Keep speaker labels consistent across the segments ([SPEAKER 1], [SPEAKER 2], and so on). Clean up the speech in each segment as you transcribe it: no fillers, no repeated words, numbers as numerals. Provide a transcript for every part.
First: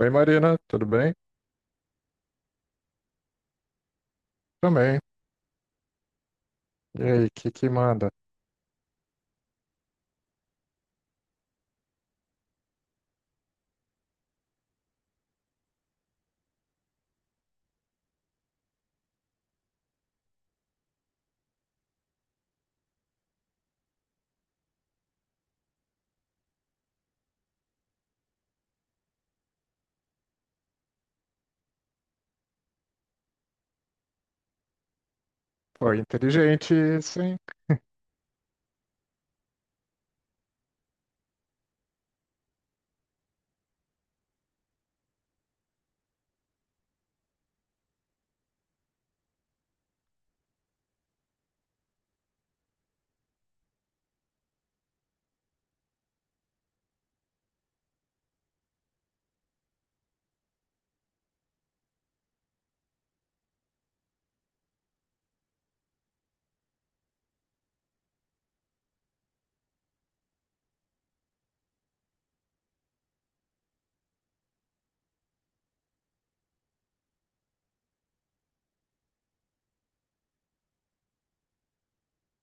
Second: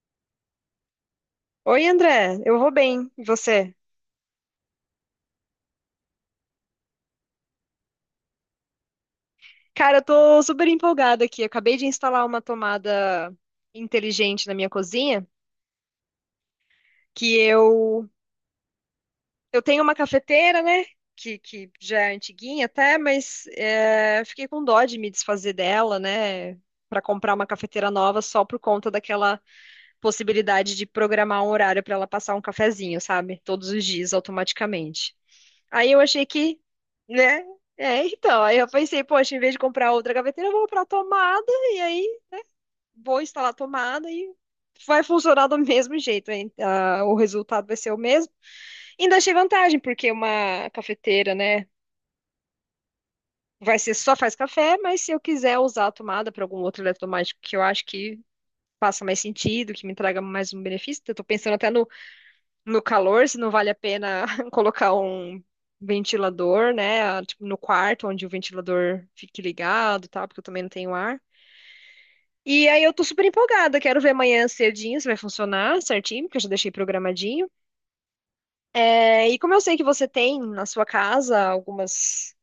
[SPEAKER 1] Oi, Marina, tudo bem?
[SPEAKER 2] Oi, André, eu vou bem, e você?
[SPEAKER 1] Também. E aí, o que que manda?
[SPEAKER 2] Cara, eu tô super empolgada aqui. Eu acabei de instalar uma tomada inteligente na minha cozinha, que eu tenho uma cafeteira, né? Que já é antiguinha até, mas é, fiquei com dó de me desfazer dela, né? Pra comprar uma cafeteira nova só por conta daquela possibilidade de programar um horário pra ela passar um cafezinho, sabe? Todos os dias, automaticamente. Aí
[SPEAKER 1] Foi
[SPEAKER 2] eu achei que,
[SPEAKER 1] inteligente, sim.
[SPEAKER 2] né? É, então, aí eu pensei, poxa, em vez de comprar outra gaveteira, eu vou comprar a tomada e aí vou instalar a tomada e vai funcionar do mesmo jeito, hein? Ah, o resultado vai ser o mesmo. Ainda achei vantagem, porque uma cafeteira, né, vai ser só faz café, mas se eu quiser usar a tomada para algum outro eletrodoméstico que eu acho que faça mais sentido, que me traga mais um benefício, eu tô pensando até no calor, se não vale a pena colocar um ventilador, né? Tipo, no quarto, onde o ventilador fique ligado, e tal, porque eu também não tenho ar. E aí eu tô super empolgada, quero ver amanhã cedinho se vai funcionar certinho, porque eu já deixei programadinho. É, e como eu sei que você tem na sua casa algumas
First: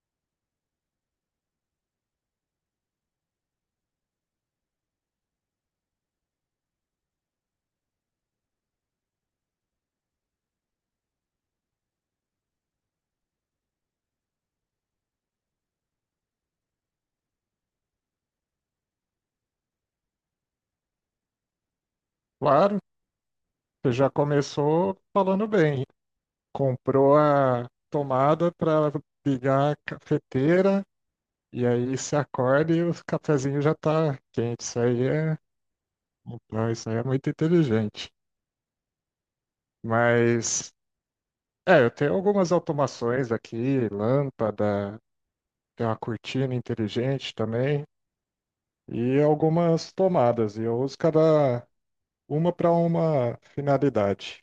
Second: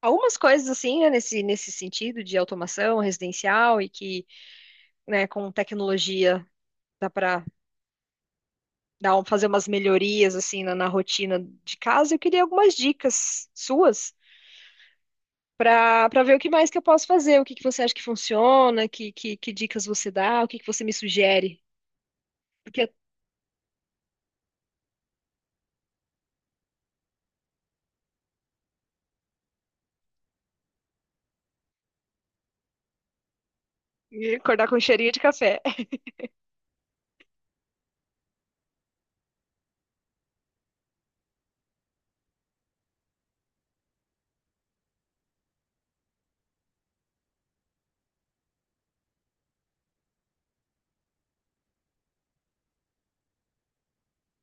[SPEAKER 2] algumas coisas assim, né, nesse sentido de automação residencial e que, né, com tecnologia dá para fazer umas melhorias assim na, na rotina de casa, eu queria algumas dicas suas para ver o que mais que eu posso fazer, o que que você acha que funciona, que dicas você dá, o que que você me sugere.
[SPEAKER 1] Claro,
[SPEAKER 2] Porque
[SPEAKER 1] você já começou falando bem. Comprou a tomada para ligar a cafeteira e aí se acorda e o cafezinho já tá quente.
[SPEAKER 2] acordar com cheirinho de café.
[SPEAKER 1] Isso aí é muito inteligente. Mas, eu tenho algumas automações aqui, lâmpada, tem uma cortina inteligente também e algumas tomadas. E eu uso cada uma para uma finalidade.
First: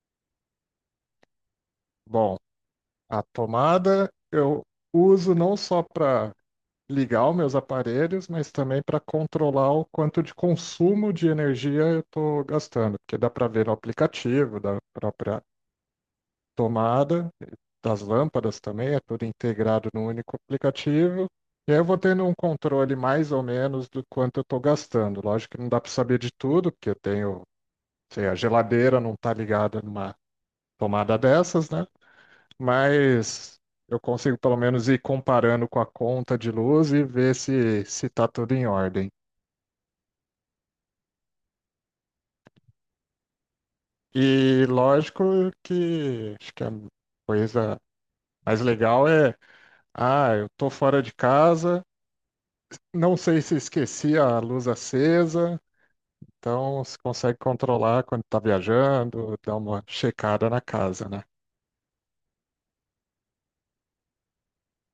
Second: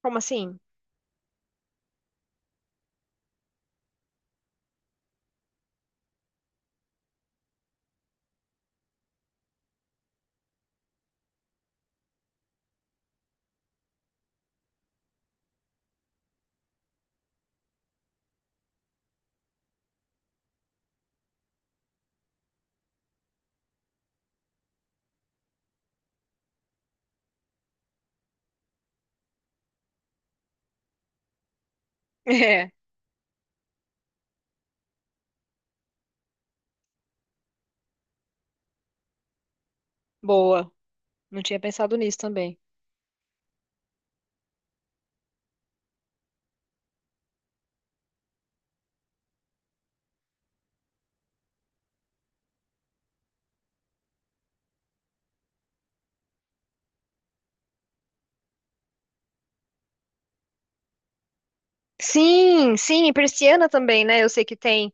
[SPEAKER 2] Como assim?
[SPEAKER 1] Bom, a tomada eu uso não só para ligar os meus aparelhos, mas também para controlar o quanto de consumo de energia eu estou gastando, porque dá para ver no aplicativo da própria tomada, das lâmpadas também, é tudo integrado num único aplicativo. E aí eu vou tendo um controle mais ou menos do quanto eu estou gastando. Lógico que não dá para saber de tudo, porque eu tenho, sei, a geladeira não está ligada numa tomada dessas, né?
[SPEAKER 2] É,
[SPEAKER 1] Mas eu consigo pelo menos ir comparando com a conta de luz e ver se tá tudo em ordem.
[SPEAKER 2] boa. Não tinha pensado nisso também.
[SPEAKER 1] E lógico que acho que a coisa mais legal é, ah, eu tô fora de casa, não sei se esqueci a luz acesa, então você consegue controlar quando tá viajando, dar uma checada na casa, né?
[SPEAKER 2] Sim, sim, e persiana também, né? Eu sei que tem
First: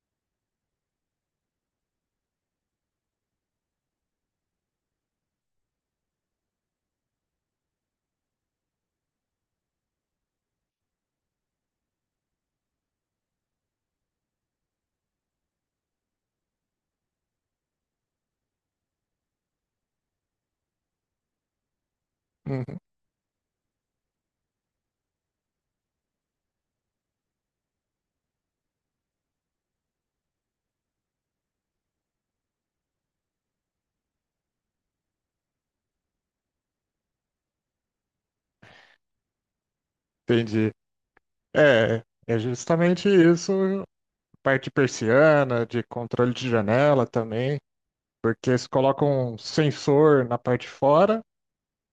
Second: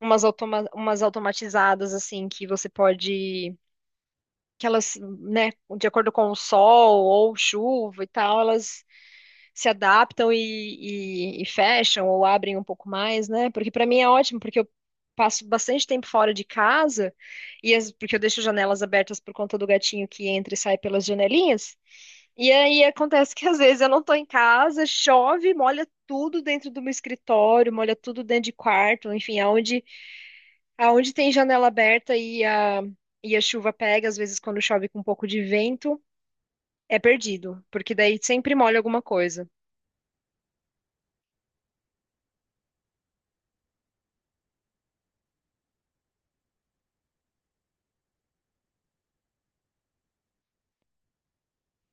[SPEAKER 2] umas, automa umas automatizadas, assim, que você pode. Que elas, né, de acordo com o sol ou chuva e tal, elas se adaptam e, e fecham ou abrem um pouco mais, né? Porque para mim é ótimo, porque eu passo bastante tempo fora de casa e porque eu deixo janelas abertas por conta do gatinho que entra e sai pelas janelinhas. E
[SPEAKER 1] Uhum.
[SPEAKER 2] aí acontece que às vezes eu não tô em casa, chove, molha tudo dentro do meu escritório, molha tudo dentro de quarto, enfim, aonde tem janela aberta e a chuva pega, às vezes quando chove com um pouco de vento, é perdido, porque daí sempre molha alguma coisa.
[SPEAKER 1] Entendi. É, é justamente isso, parte de persiana, de controle de janela também. Porque eles colocam um sensor na parte de fora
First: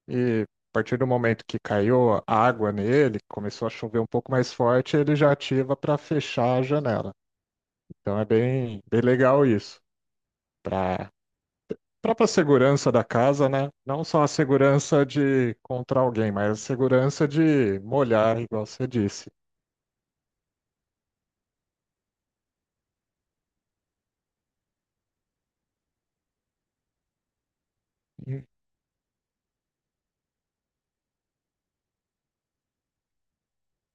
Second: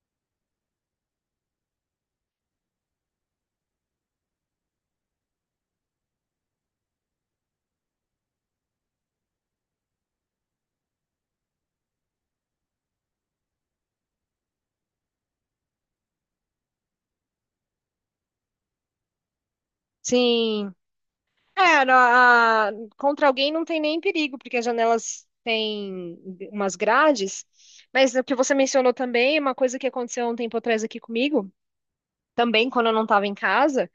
[SPEAKER 1] e a partir do momento que caiu a água nele, começou a chover um pouco mais forte, ele já ativa para fechar a janela. Então é bem, bem legal isso. Para própria segurança da casa, né? Não só a segurança de contra alguém, mas a segurança de molhar, igual você disse.
[SPEAKER 2] Sim. Contra alguém não tem nem perigo, porque as janelas têm umas grades. Mas o que você mencionou também, uma coisa que aconteceu há um tempo atrás aqui comigo, também quando eu não estava em casa,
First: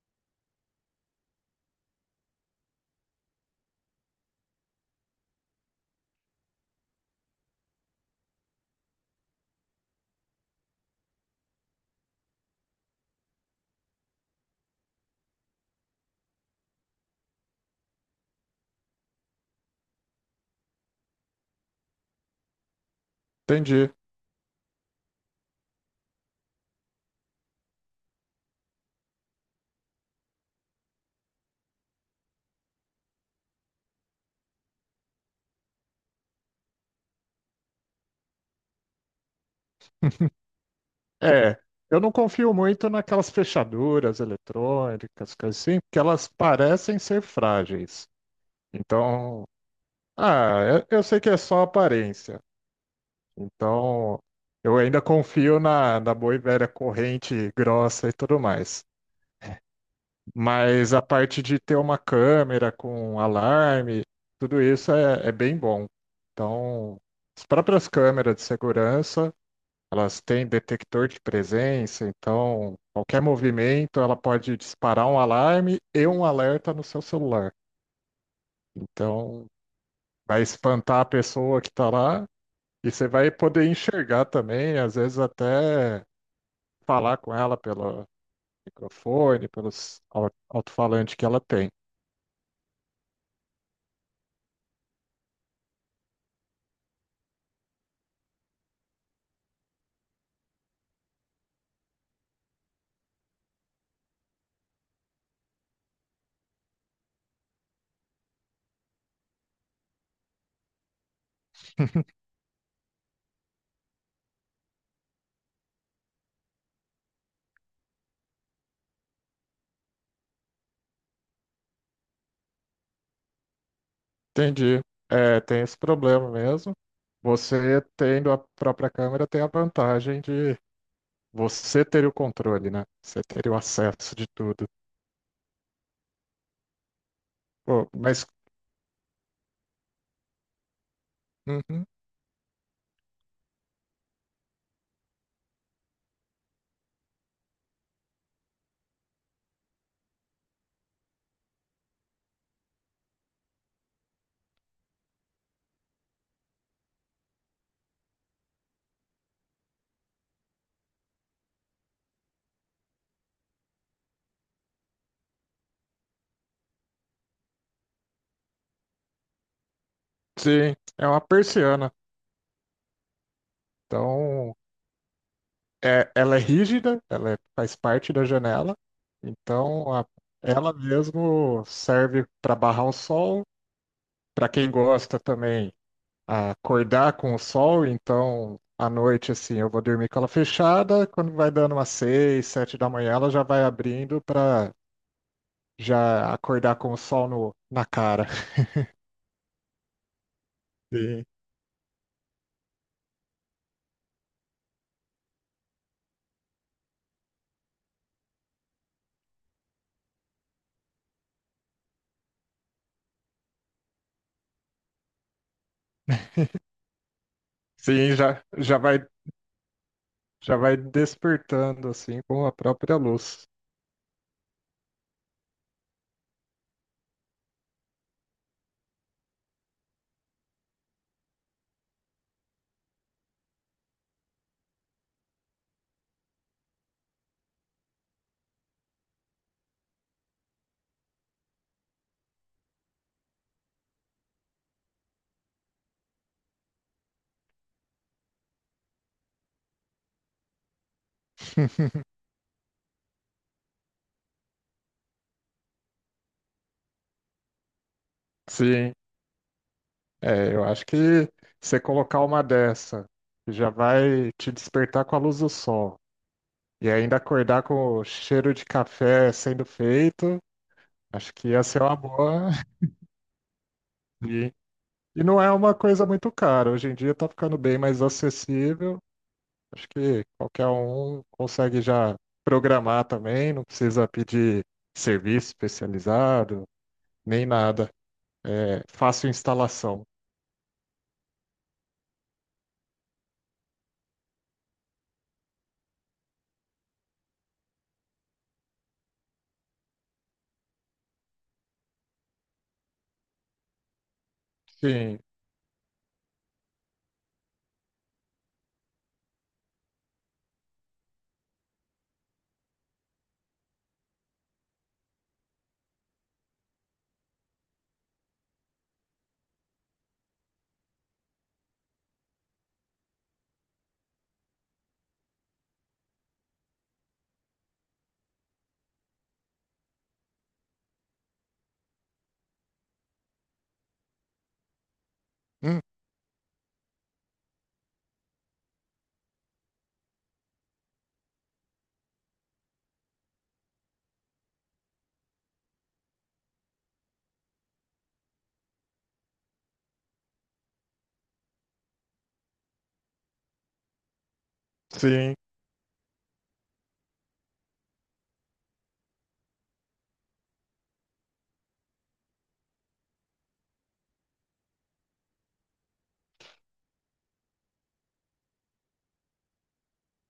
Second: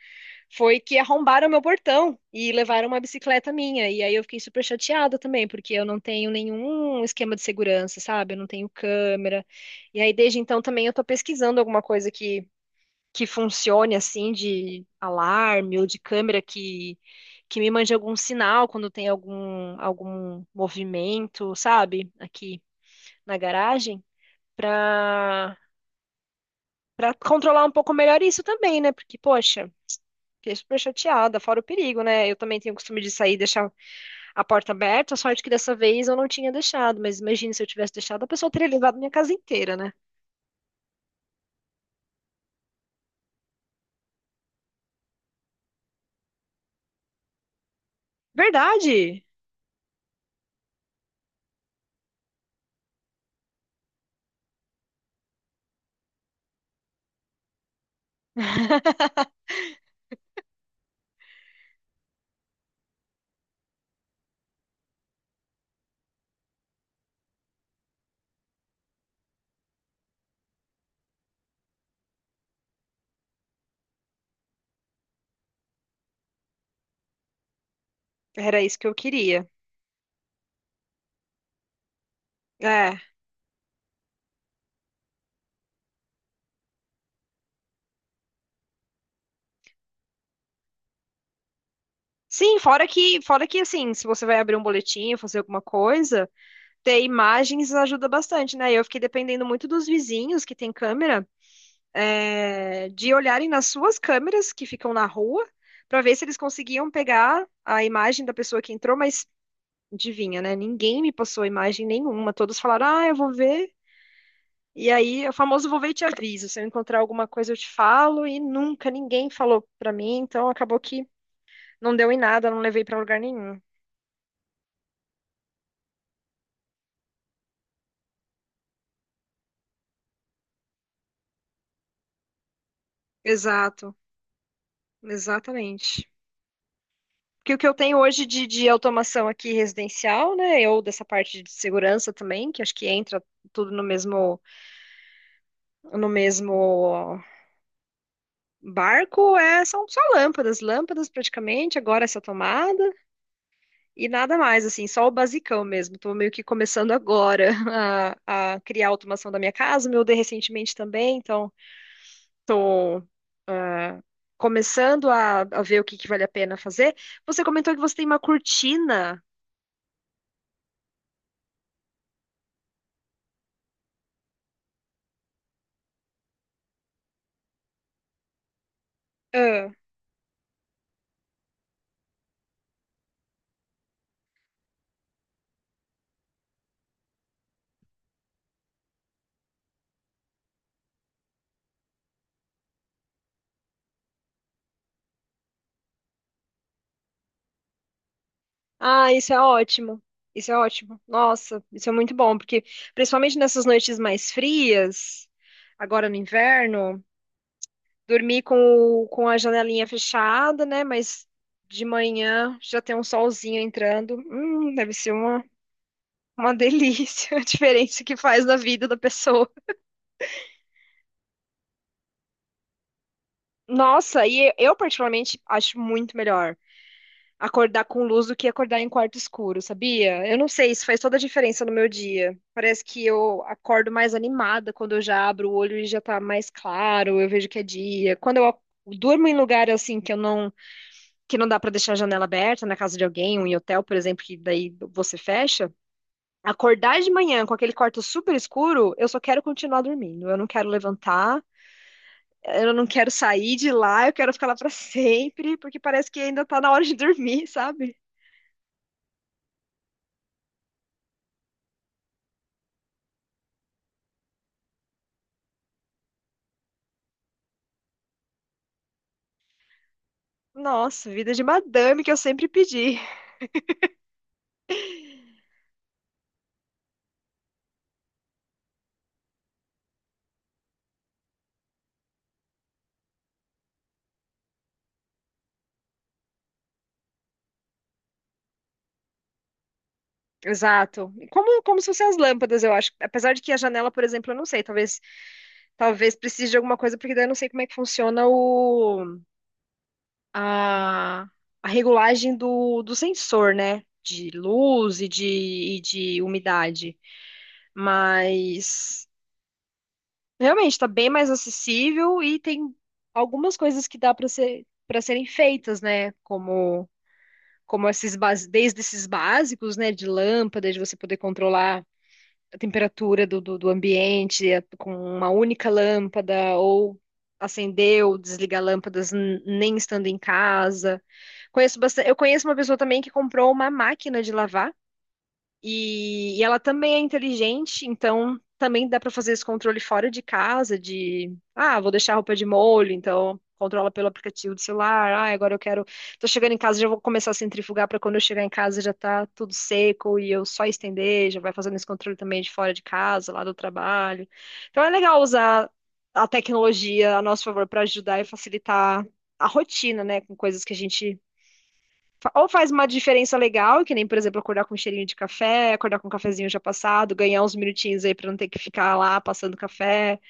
[SPEAKER 2] foi que arrombaram meu portão e levaram uma bicicleta minha. E aí eu fiquei super chateada também, porque eu não tenho nenhum esquema de segurança, sabe? Eu não tenho câmera. E aí desde então também eu tô pesquisando alguma coisa que funcione assim de alarme ou de câmera que me mande algum sinal quando tem algum movimento, sabe? Aqui na
[SPEAKER 1] Entendi.
[SPEAKER 2] garagem para para controlar um pouco melhor isso também, né? Porque poxa, fiquei super chateada, fora o perigo, né? Eu também tenho o costume de sair e deixar a porta aberta, a sorte que dessa vez eu não tinha deixado, mas imagina se eu tivesse deixado, a pessoa teria levado minha casa inteira, né?
[SPEAKER 1] É, eu não confio muito naquelas fechaduras eletrônicas, coisas assim, porque elas parecem ser frágeis.
[SPEAKER 2] Verdade.
[SPEAKER 1] Então, ah, eu sei que é só aparência. Então, eu ainda confio na, na boa e velha corrente grossa e tudo mais. Mas a parte de ter uma câmera com alarme, tudo isso é, é bem bom. Então, as próprias câmeras de segurança, elas têm detector de presença, então qualquer movimento ela pode disparar um alarme e um alerta no seu celular.
[SPEAKER 2] Era isso que eu
[SPEAKER 1] Então,
[SPEAKER 2] queria.
[SPEAKER 1] vai espantar a pessoa que está lá. E
[SPEAKER 2] É.
[SPEAKER 1] você vai poder enxergar também, às vezes até falar com ela pelo microfone, alto-falante que ela tem.
[SPEAKER 2] Sim, fora que assim, se você vai abrir um boletim, fazer alguma coisa, ter imagens ajuda bastante, né? Eu fiquei dependendo muito dos vizinhos que têm câmera, é, de olharem nas suas câmeras que ficam na rua, para ver se eles conseguiam pegar a imagem da pessoa que entrou, mas adivinha, né? Ninguém me passou imagem nenhuma. Todos falaram, ah, eu vou ver. E aí, o famoso vou ver e te aviso. Se eu encontrar alguma coisa, eu te falo. E nunca ninguém falou pra mim, então acabou que não deu em nada, não levei pra lugar nenhum.
[SPEAKER 1] Entendi. É, tem esse problema mesmo. Você tendo a própria câmera tem a vantagem de você ter o controle, né? Você ter o
[SPEAKER 2] Exato.
[SPEAKER 1] acesso de tudo.
[SPEAKER 2] Exatamente. Porque o que eu
[SPEAKER 1] Pô,
[SPEAKER 2] tenho hoje
[SPEAKER 1] mas
[SPEAKER 2] de automação aqui residencial, né, ou dessa parte de
[SPEAKER 1] uhum,
[SPEAKER 2] segurança também, que acho que entra tudo no mesmo, no mesmo barco, é, são só lâmpadas, lâmpadas praticamente, agora essa tomada, e nada mais, assim, só o basicão mesmo. Estou meio que começando agora a criar a automação da minha casa, meu de recentemente também, então estou começando a ver o que que vale a pena fazer. Você comentou que você tem uma cortina.
[SPEAKER 1] sim, é uma persiana. Então é, ela é rígida, faz parte da janela, então a- ela mesmo serve para barrar o sol. Para quem gosta também acordar com o sol, então à noite assim eu vou dormir com ela fechada. Quando vai dando umas 6, 7 da manhã, ela já vai abrindo para já acordar com o sol no, na cara.
[SPEAKER 2] Ah, isso é ótimo. Isso é ótimo.
[SPEAKER 1] Sim,
[SPEAKER 2] Nossa, isso é muito bom, porque principalmente nessas noites mais frias, agora no inverno, dormir com, com a janelinha fechada, né? Mas de manhã já tem um solzinho entrando. Deve ser uma delícia a diferença
[SPEAKER 1] sim,
[SPEAKER 2] que faz na vida da pessoa.
[SPEAKER 1] já vai despertando assim com a própria luz.
[SPEAKER 2] Nossa, e eu particularmente acho muito melhor acordar com luz do que acordar em quarto escuro, sabia? Eu não sei, isso faz toda a diferença no meu dia. Parece que eu acordo mais animada quando eu já abro o olho e já tá mais claro, eu vejo que é dia. Durmo em lugar assim que eu não que não dá pra deixar a janela aberta, na casa de alguém, ou em hotel, por exemplo, que daí você fecha, acordar de manhã com aquele quarto super escuro, eu só quero continuar dormindo. Eu não quero levantar, eu não quero sair de lá, eu quero ficar lá pra sempre, porque parece que ainda tá na hora de dormir, sabe?
[SPEAKER 1] Sim. É, eu acho que você colocar uma dessa, que já vai te despertar com a luz do sol, e ainda acordar com o cheiro de café sendo feito,
[SPEAKER 2] Nossa, vida
[SPEAKER 1] acho
[SPEAKER 2] de
[SPEAKER 1] que ia ser uma
[SPEAKER 2] madame que eu sempre
[SPEAKER 1] boa.
[SPEAKER 2] pedi.
[SPEAKER 1] E, e não é uma coisa muito cara. Hoje em dia tá ficando bem mais acessível. Acho que qualquer um consegue já programar também, não precisa pedir serviço especializado, nem nada. É fácil instalação.
[SPEAKER 2] Exato. Como, como se fossem as lâmpadas, eu acho. Apesar de que a janela, por exemplo, eu não sei. Talvez, talvez precise de alguma coisa, porque daí eu não sei como é que funciona a, a regulagem do sensor, né? De luz
[SPEAKER 1] Sim.
[SPEAKER 2] e de umidade. Mas realmente tá bem mais acessível e tem algumas coisas que dá para serem feitas, né? Como como desde esses básicos, né, de lâmpada, de você poder controlar a temperatura do ambiente com uma única lâmpada, ou acender ou desligar lâmpadas nem estando em casa. Conheço bastante, eu conheço uma pessoa também que comprou uma máquina de lavar
[SPEAKER 1] Hum.
[SPEAKER 2] e ela também é inteligente, então também dá para fazer esse controle fora de casa, de, ah, vou deixar a roupa de molho, então controla pelo aplicativo do celular. Ah, agora eu quero, tô chegando em casa, já vou começar a centrifugar para quando eu chegar em casa já tá tudo seco e eu só estender, já vai fazendo esse controle também de fora de casa, lá do trabalho. Então é legal
[SPEAKER 1] Sim.
[SPEAKER 2] usar a tecnologia a nosso favor para ajudar e facilitar a rotina, né, com coisas que a gente ou faz uma diferença legal, que nem, por exemplo, acordar com um cheirinho de café, acordar com um cafezinho já passado, ganhar uns minutinhos aí pra não ter que ficar lá passando café,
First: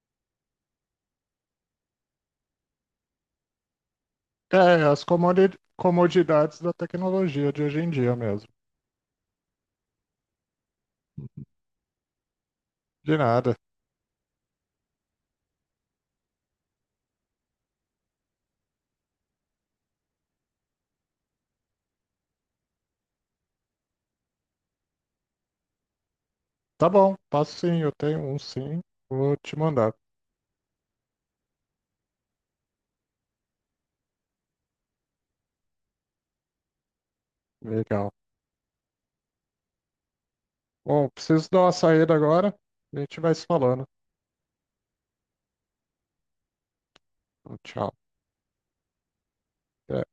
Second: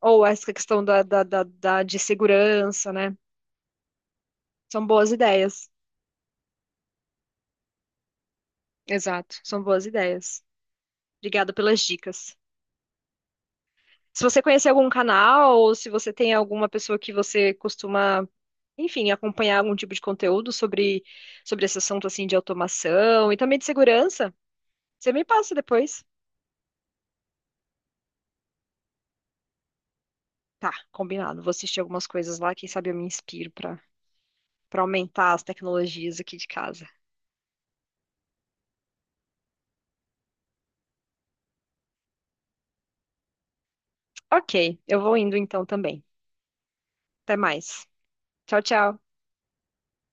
[SPEAKER 2] ou essa questão de segurança, né?
[SPEAKER 1] É,
[SPEAKER 2] São
[SPEAKER 1] as
[SPEAKER 2] boas ideias.
[SPEAKER 1] comodidades da tecnologia de hoje em dia mesmo.
[SPEAKER 2] Exato, são boas ideias. Obrigada pelas dicas.
[SPEAKER 1] De nada.
[SPEAKER 2] Se você conhece algum canal, ou se você tem alguma pessoa que você costuma, enfim, acompanhar algum tipo de conteúdo sobre, sobre esse assunto assim de automação e também de segurança, você me passa depois.
[SPEAKER 1] Tá bom, passo sim, eu tenho um sim, vou te mandar.
[SPEAKER 2] Tá, combinado. Vou assistir algumas coisas lá, quem sabe eu me inspiro para aumentar as tecnologias aqui de casa.
[SPEAKER 1] Legal. Bom, preciso dar uma saída agora, a gente vai se falando.
[SPEAKER 2] Ok, eu vou indo então também. Até mais.
[SPEAKER 1] Tchau.
[SPEAKER 2] Tchau, tchau.
[SPEAKER 1] Até.